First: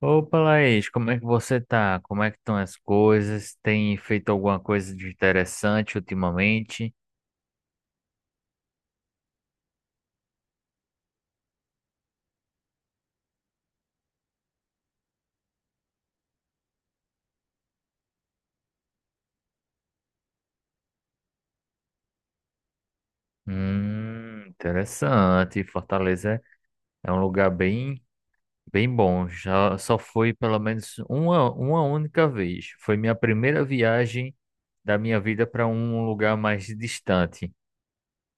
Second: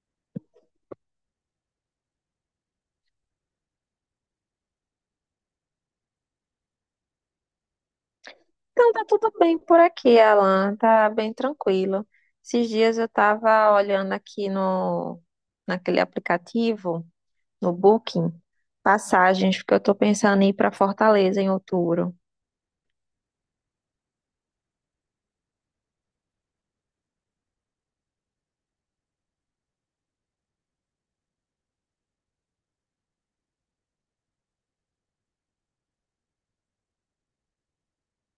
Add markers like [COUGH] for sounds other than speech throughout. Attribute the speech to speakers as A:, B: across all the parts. A: Opa, Laís, como é que você tá? Como é que estão as coisas? Tem feito alguma coisa de interessante ultimamente?
B: Então, tá tudo bem por aqui, Alan. Tá bem tranquilo. Esses dias eu tava olhando aqui no, naquele aplicativo, no Booking, passagens, porque eu tô pensando em ir pra Fortaleza em outubro.
A: Interessante. Fortaleza é um lugar bem, bem bom. Já só fui pelo menos uma única vez. Foi minha primeira viagem da minha vida para um lugar mais distante.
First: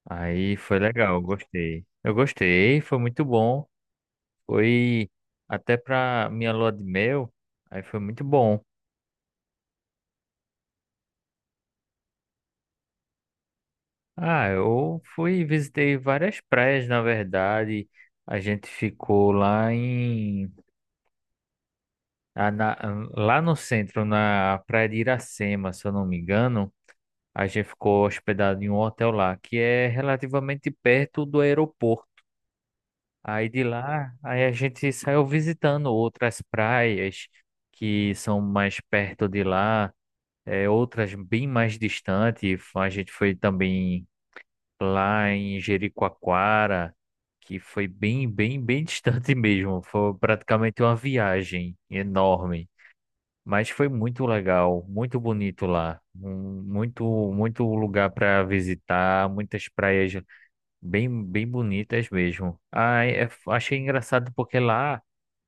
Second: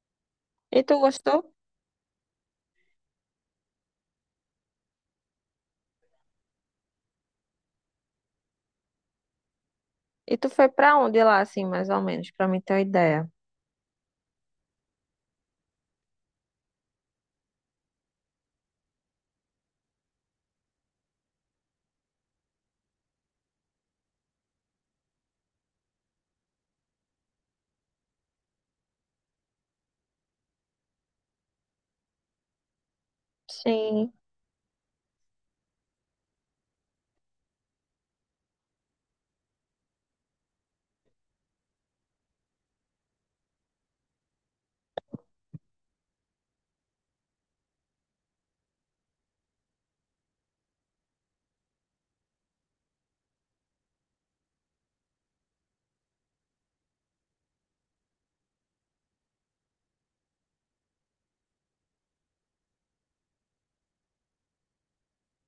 A: Aí foi
B: E tu
A: legal,
B: gostou?
A: gostei. Eu gostei, foi muito bom. Foi até para minha lua de mel. Aí foi muito bom.
B: E tu foi pra onde lá, assim, mais ou menos, pra mim ter uma ideia?
A: Ah, eu fui e visitei várias praias, na verdade. A gente ficou lá em a- na- lá no centro, na praia de Iracema, se eu não me engano. A gente ficou hospedado em um hotel lá, que é relativamente perto do aeroporto. Aí de lá,
B: Sim.
A: aí a gente saiu visitando outras praias que são mais perto de lá, é, outras bem mais distantes. A gente foi também lá em Jericoacoara, que foi bem, bem, bem [LAUGHS] distante mesmo. Foi praticamente uma viagem enorme, mas foi muito legal, muito bonito lá. Muito, muito lugar para visitar, muitas praias bem, bem bonitas mesmo. Ah, achei engraçado porque lá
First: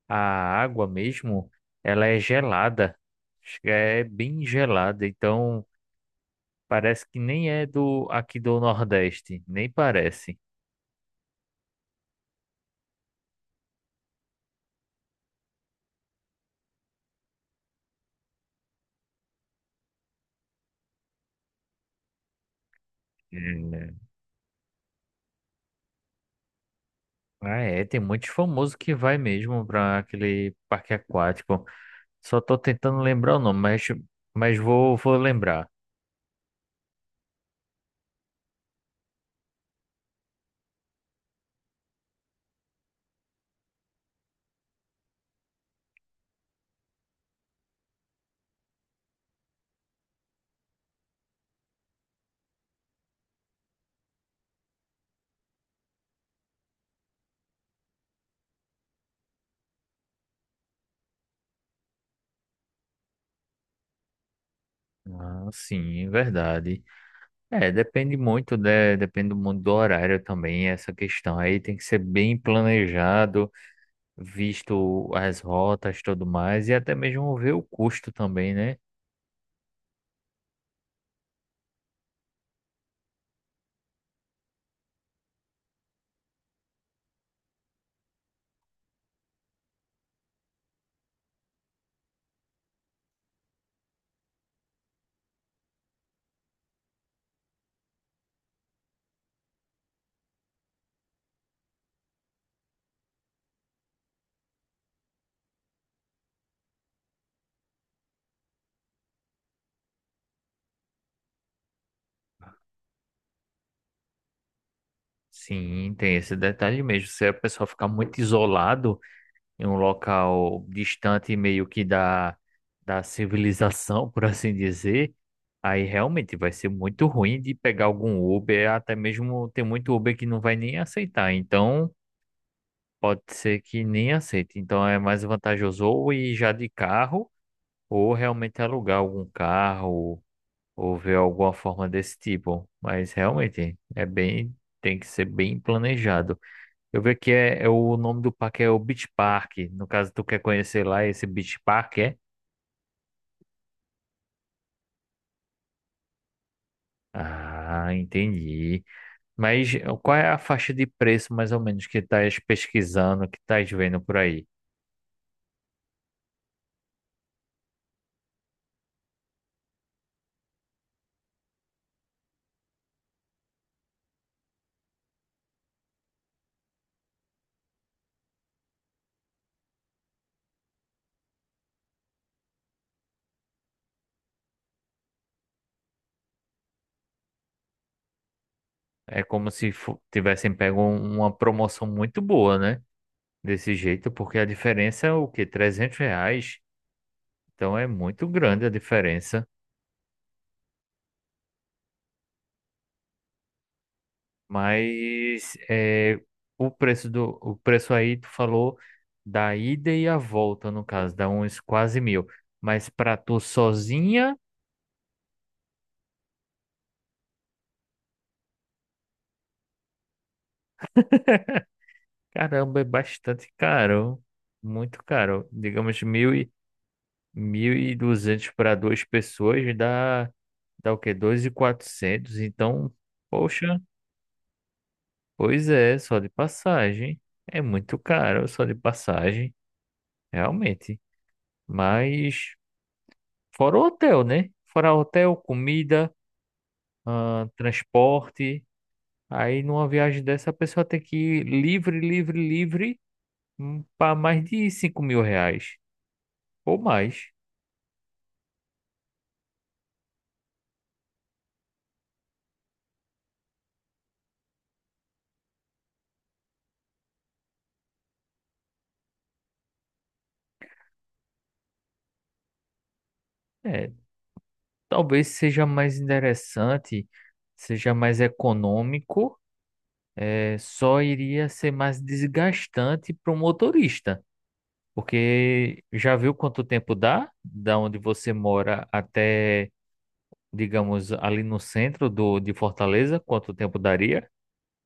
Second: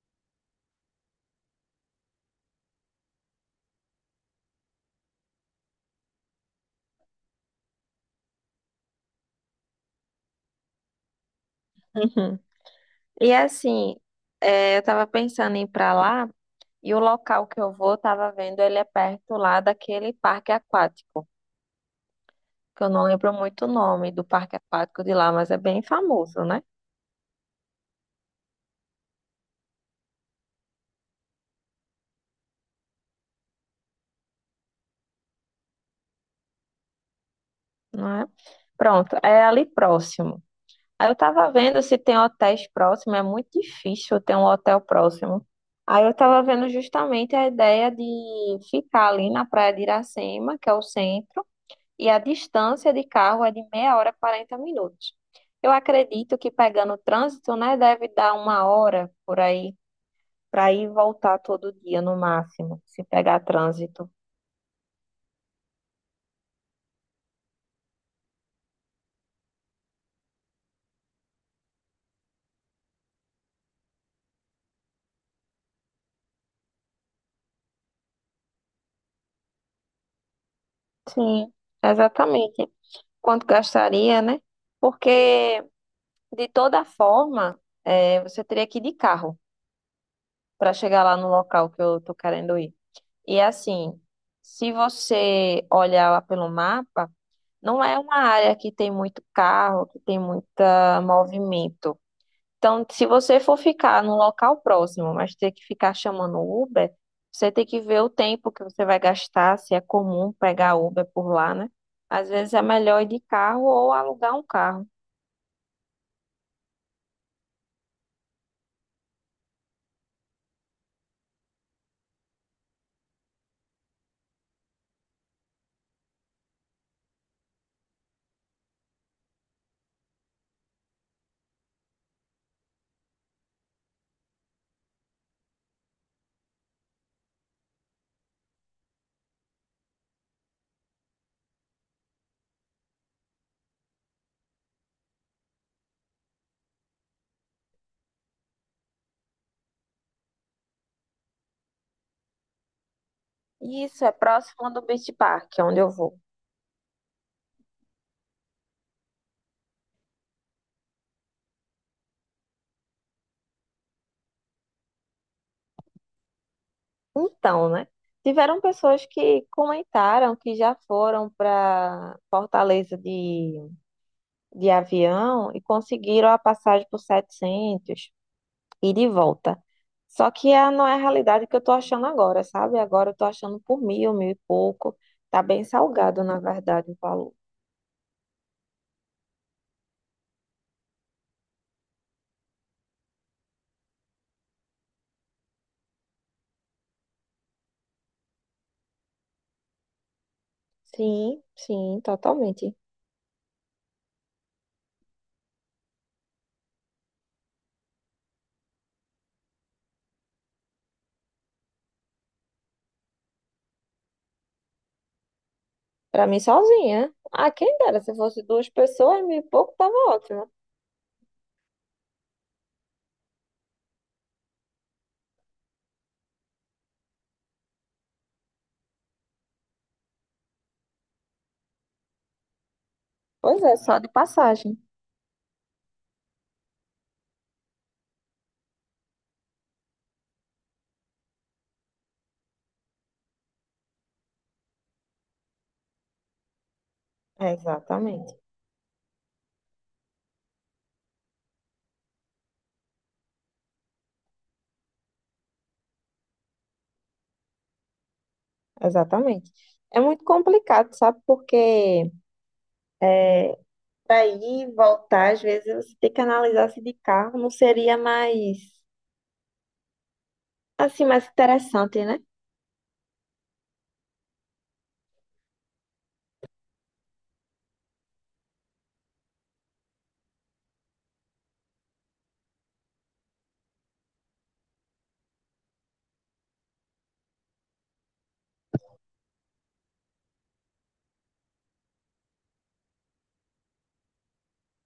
A: a água mesmo, ela é gelada. É bem gelada, então parece que nem é do aqui do Nordeste, nem parece.
B: Uhum. E assim, eu tava pensando em ir pra lá, e o local que eu vou, tava vendo, ele é perto lá daquele parque aquático, que eu não lembro muito o nome do parque aquático de lá, mas é bem famoso, né?
A: Ah, é, tem muitos famosos que vai mesmo para aquele parque aquático. Só tô tentando lembrar o nome, mas vou, vou lembrar.
B: Não é? Pronto, é ali próximo. Aí eu tava vendo se tem hotéis próximos, é muito difícil ter um hotel próximo. Aí eu tava vendo justamente a ideia de ficar ali na Praia de Iracema, que é o centro, e a distância de carro é de meia hora e 40 minutos. Eu acredito que pegando o trânsito, né, deve dar uma hora por aí, para ir e voltar todo dia no máximo, se pegar trânsito.
A: Ah, sim, verdade. É, depende muito, né? Depende muito do horário também, essa questão. Aí tem que ser bem planejado, visto as rotas tudo mais, e até mesmo ver o custo também, né?
B: Sim, exatamente. Quanto gastaria, né? Porque, de toda forma, você teria que ir de carro para chegar lá no local que eu tô querendo ir. E assim, se você olhar lá pelo mapa, não é uma área que tem muito carro, que tem muito movimento. Então, se você for ficar num local próximo, mas ter que ficar chamando o Uber, você tem que ver o tempo que você vai gastar, se é comum pegar Uber por lá, né? Às vezes é melhor ir de carro ou alugar um carro.
A: Sim, tem esse detalhe mesmo. Se a pessoa ficar muito isolado em um local distante meio que da civilização, [LAUGHS] por assim dizer, aí realmente vai ser muito ruim de pegar algum Uber, até mesmo tem muito Uber que não vai nem aceitar, então pode ser que nem aceite. Então é mais vantajoso ou ir já de carro, ou realmente alugar algum carro, ou ver alguma forma desse tipo. Mas realmente é bem, tem que ser bem planejado. Eu vi que é o nome do parque é o Beach Park. No caso, tu quer conhecer lá esse Beach Park, é?
B: E isso é próximo do Beach Park, onde eu vou.
A: Ah, entendi. Mas qual é a faixa de preço, mais ou menos, que estás pesquisando, que estás vendo por aí?
B: Então, né? Tiveram pessoas que comentaram que já foram para Fortaleza de avião e conseguiram a passagem por 700 e de volta. Só que é, não é a realidade que eu tô achando agora, sabe? Agora eu tô achando por 1.000, 1.000 e pouco. Tá bem salgado, na verdade, o valor.
A: É como se tivessem pego uma promoção muito boa, né? Desse jeito, porque a diferença é o quê? 300 reais. Então é muito grande a diferença.
B: Sim, sim, totalmente.
A: Mas é, o preço do o preço aí tu falou da ida e a volta, no caso, dá uns quase mil. Mas pra tu sozinha,
B: Pra mim sozinha. Ah, quem dera, se fosse duas pessoas, 1.000 e pouco tava ótimo.
A: caramba, é bastante caro. Muito caro. Digamos, 1.200 para duas pessoas dá, dá o quê? 2.400. Então,
B: Pois é,
A: poxa,
B: só de passagem.
A: pois é, só de passagem. É muito caro, só de passagem, realmente. Mas, fora o hotel, né? Fora hotel, comida, ah,
B: É, exatamente,
A: transporte. Aí numa viagem dessa a pessoa tem que ir livre, livre, livre, para mais de 5.000 reais ou mais.
B: exatamente. É muito complicado, sabe? Porque é, para ir e voltar, às vezes você tem que analisar se de carro não seria mais, assim, mais interessante, né?
A: É, talvez seja mais interessante, seja mais econômico, é, só iria ser mais desgastante para o motorista. Porque já viu quanto tempo dá, da onde você mora até, digamos, ali no centro de Fortaleza, quanto tempo daria?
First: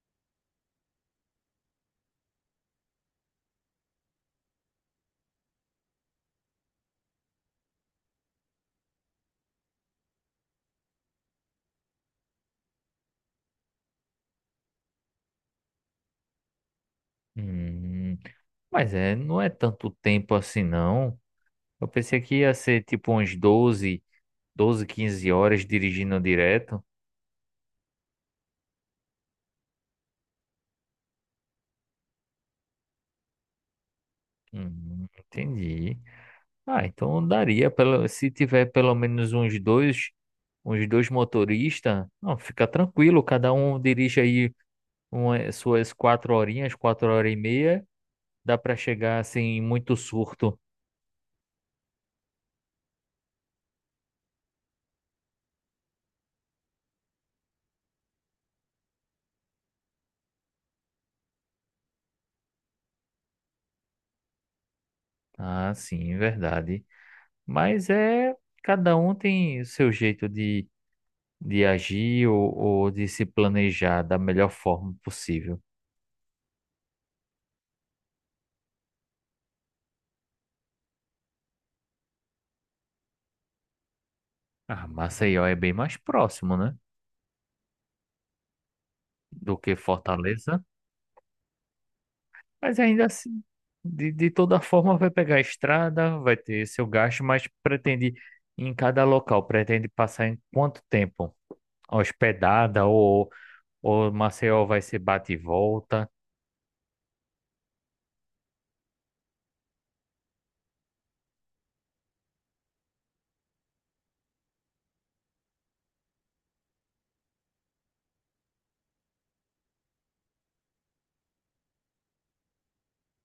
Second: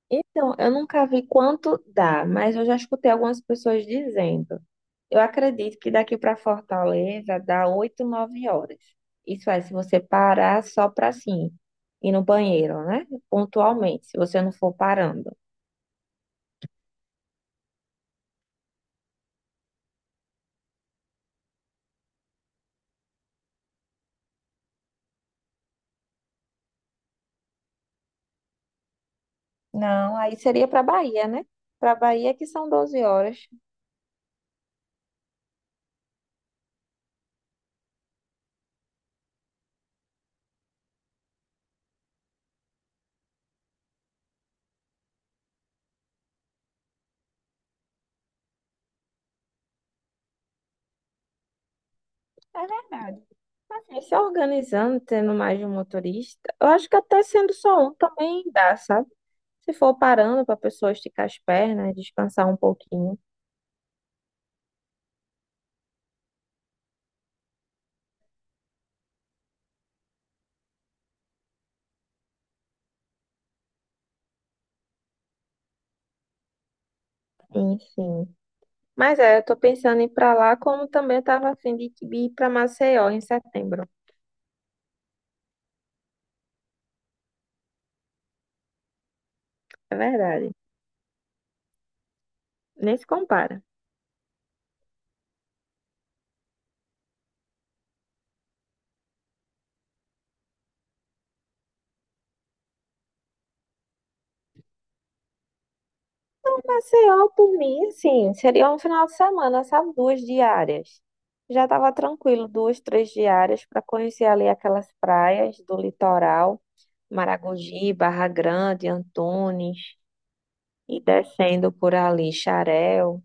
B: Então, eu nunca vi quanto dá, mas eu já escutei algumas pessoas dizendo. Eu acredito que daqui para Fortaleza dá 8, 9 horas. Isso é, se você parar só para assim ir no banheiro, né? Pontualmente, se você não for parando.
A: Hum, mas é, não é tanto tempo assim, não. Eu pensei que ia ser tipo uns 12, 15 horas dirigindo direto.
B: Não, aí seria para Bahia, né? Para Bahia que são 12 horas.
A: Entendi. Ah, então daria, pelo, se tiver pelo menos uns dois motoristas, não, fica tranquilo, cada um dirige aí uma, suas quatro horinhas, 4 horas e meia, dá para chegar sem muito surto.
B: É verdade. Assim, se organizando, tendo mais de um motorista, eu acho que até sendo só um também dá, sabe? Se for parando para a pessoa esticar as pernas, descansar um pouquinho.
A: Ah, sim, verdade. Mas é, cada um tem o seu jeito de agir, ou de se planejar da melhor forma possível.
B: Sim, sim. Mas é, eu tô pensando em ir pra lá, como também eu tava a fim de ir pra Maceió em setembro.
A: Ah, Maceió é bem mais próximo, né? Do que
B: É verdade.
A: Fortaleza, mas
B: Nem
A: ainda
B: se
A: assim,
B: compara.
A: de toda forma, vai pegar a estrada, vai ter seu gasto, mas pretende, em cada local, pretende passar em quanto tempo? Hospedada, ou Maceió vai ser bate e volta?
B: Maceió, por mim, assim, seria um final de semana, sabe? Duas diárias. Já tava tranquilo, duas, três diárias para conhecer ali aquelas praias do litoral, Maragogi, Barra Grande, Antunes, e descendo por ali, Xarel.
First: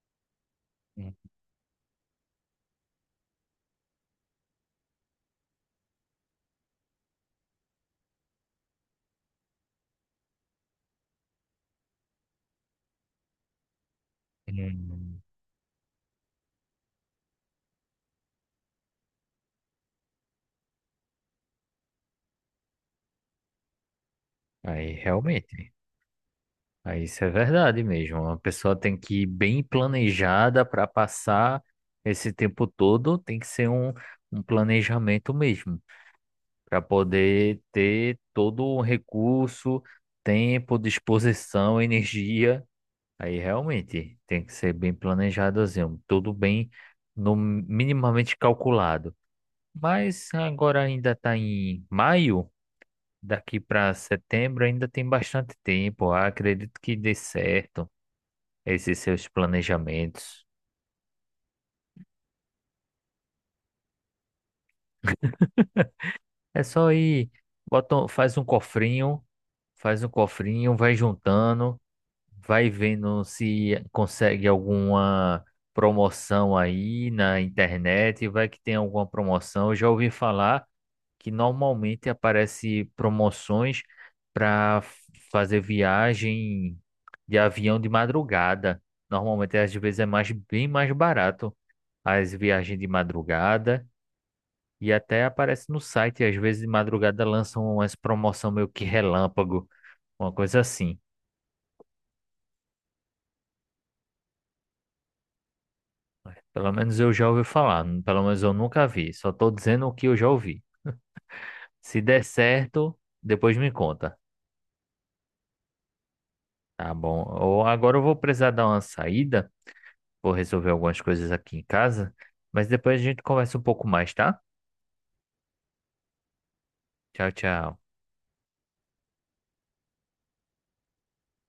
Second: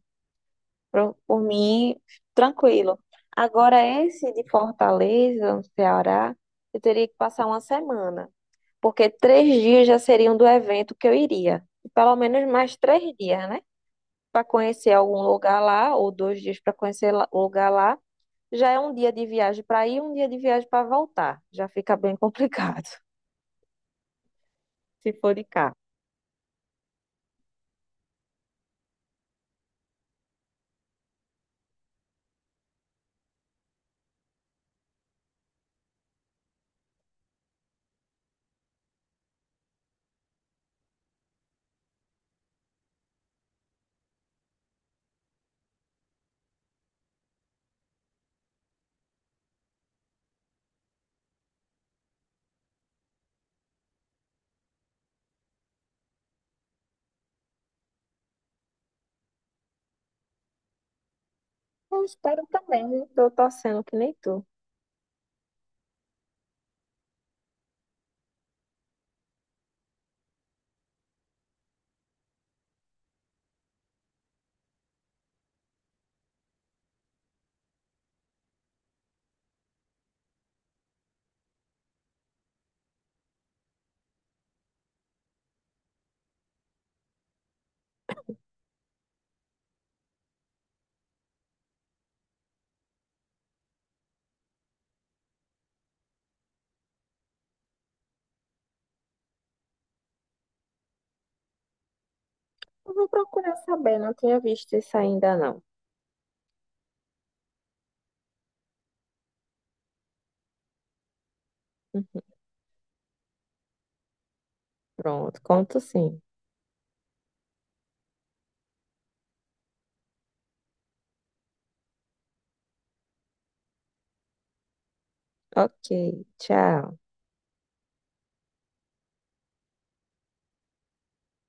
A: Hum,
B: Por mim, tranquilo. Agora, esse de Fortaleza, no Ceará, eu teria que passar uma semana, porque 3 dias já seriam do evento que eu iria. E pelo menos mais 3 dias, né? Para conhecer
A: hum.
B: algum lugar lá, ou 2 dias para conhecer o lugar lá. Já é um dia de viagem para ir, um dia de viagem para voltar. Já fica bem complicado,
A: Aí,
B: [LAUGHS] se for de
A: realmente.
B: cá.
A: Ah, isso é verdade mesmo. A pessoa tem que ir bem planejada para passar esse tempo todo, tem que ser um planejamento mesmo, para poder ter todo o recurso, tempo, disposição, energia. Aí realmente tem que ser bem planejadozinho, tudo bem no minimamente calculado. Mas agora ainda está em maio, daqui para setembro ainda tem bastante tempo. Ah, acredito que dê certo esses seus planejamentos.
B: Eu espero também, né? Tô torcendo que nem tu.
A: É só ir, bota, faz um cofrinho, vai juntando, vai vendo se consegue alguma promoção aí na internet, vai que tem alguma promoção. Eu já ouvi falar que normalmente aparece promoções para fazer viagem de avião de madrugada. Normalmente às vezes é mais bem mais barato as viagens de madrugada. E até aparece no site, às vezes de madrugada lançam umas promoção meio que relâmpago, uma coisa assim.
B: Eu vou procurar saber, não tinha visto isso ainda não.
A: Pelo menos eu já ouvi falar, pelo menos eu nunca vi, só tô dizendo o que eu já ouvi. Se der certo, depois me conta.
B: Pronto, conto sim.
A: Tá bom. Ou agora eu vou precisar dar uma saída, vou resolver algumas coisas aqui em casa, mas depois a gente conversa um pouco mais, tá?
B: Ok, tchau.
A: Tchau, tchau.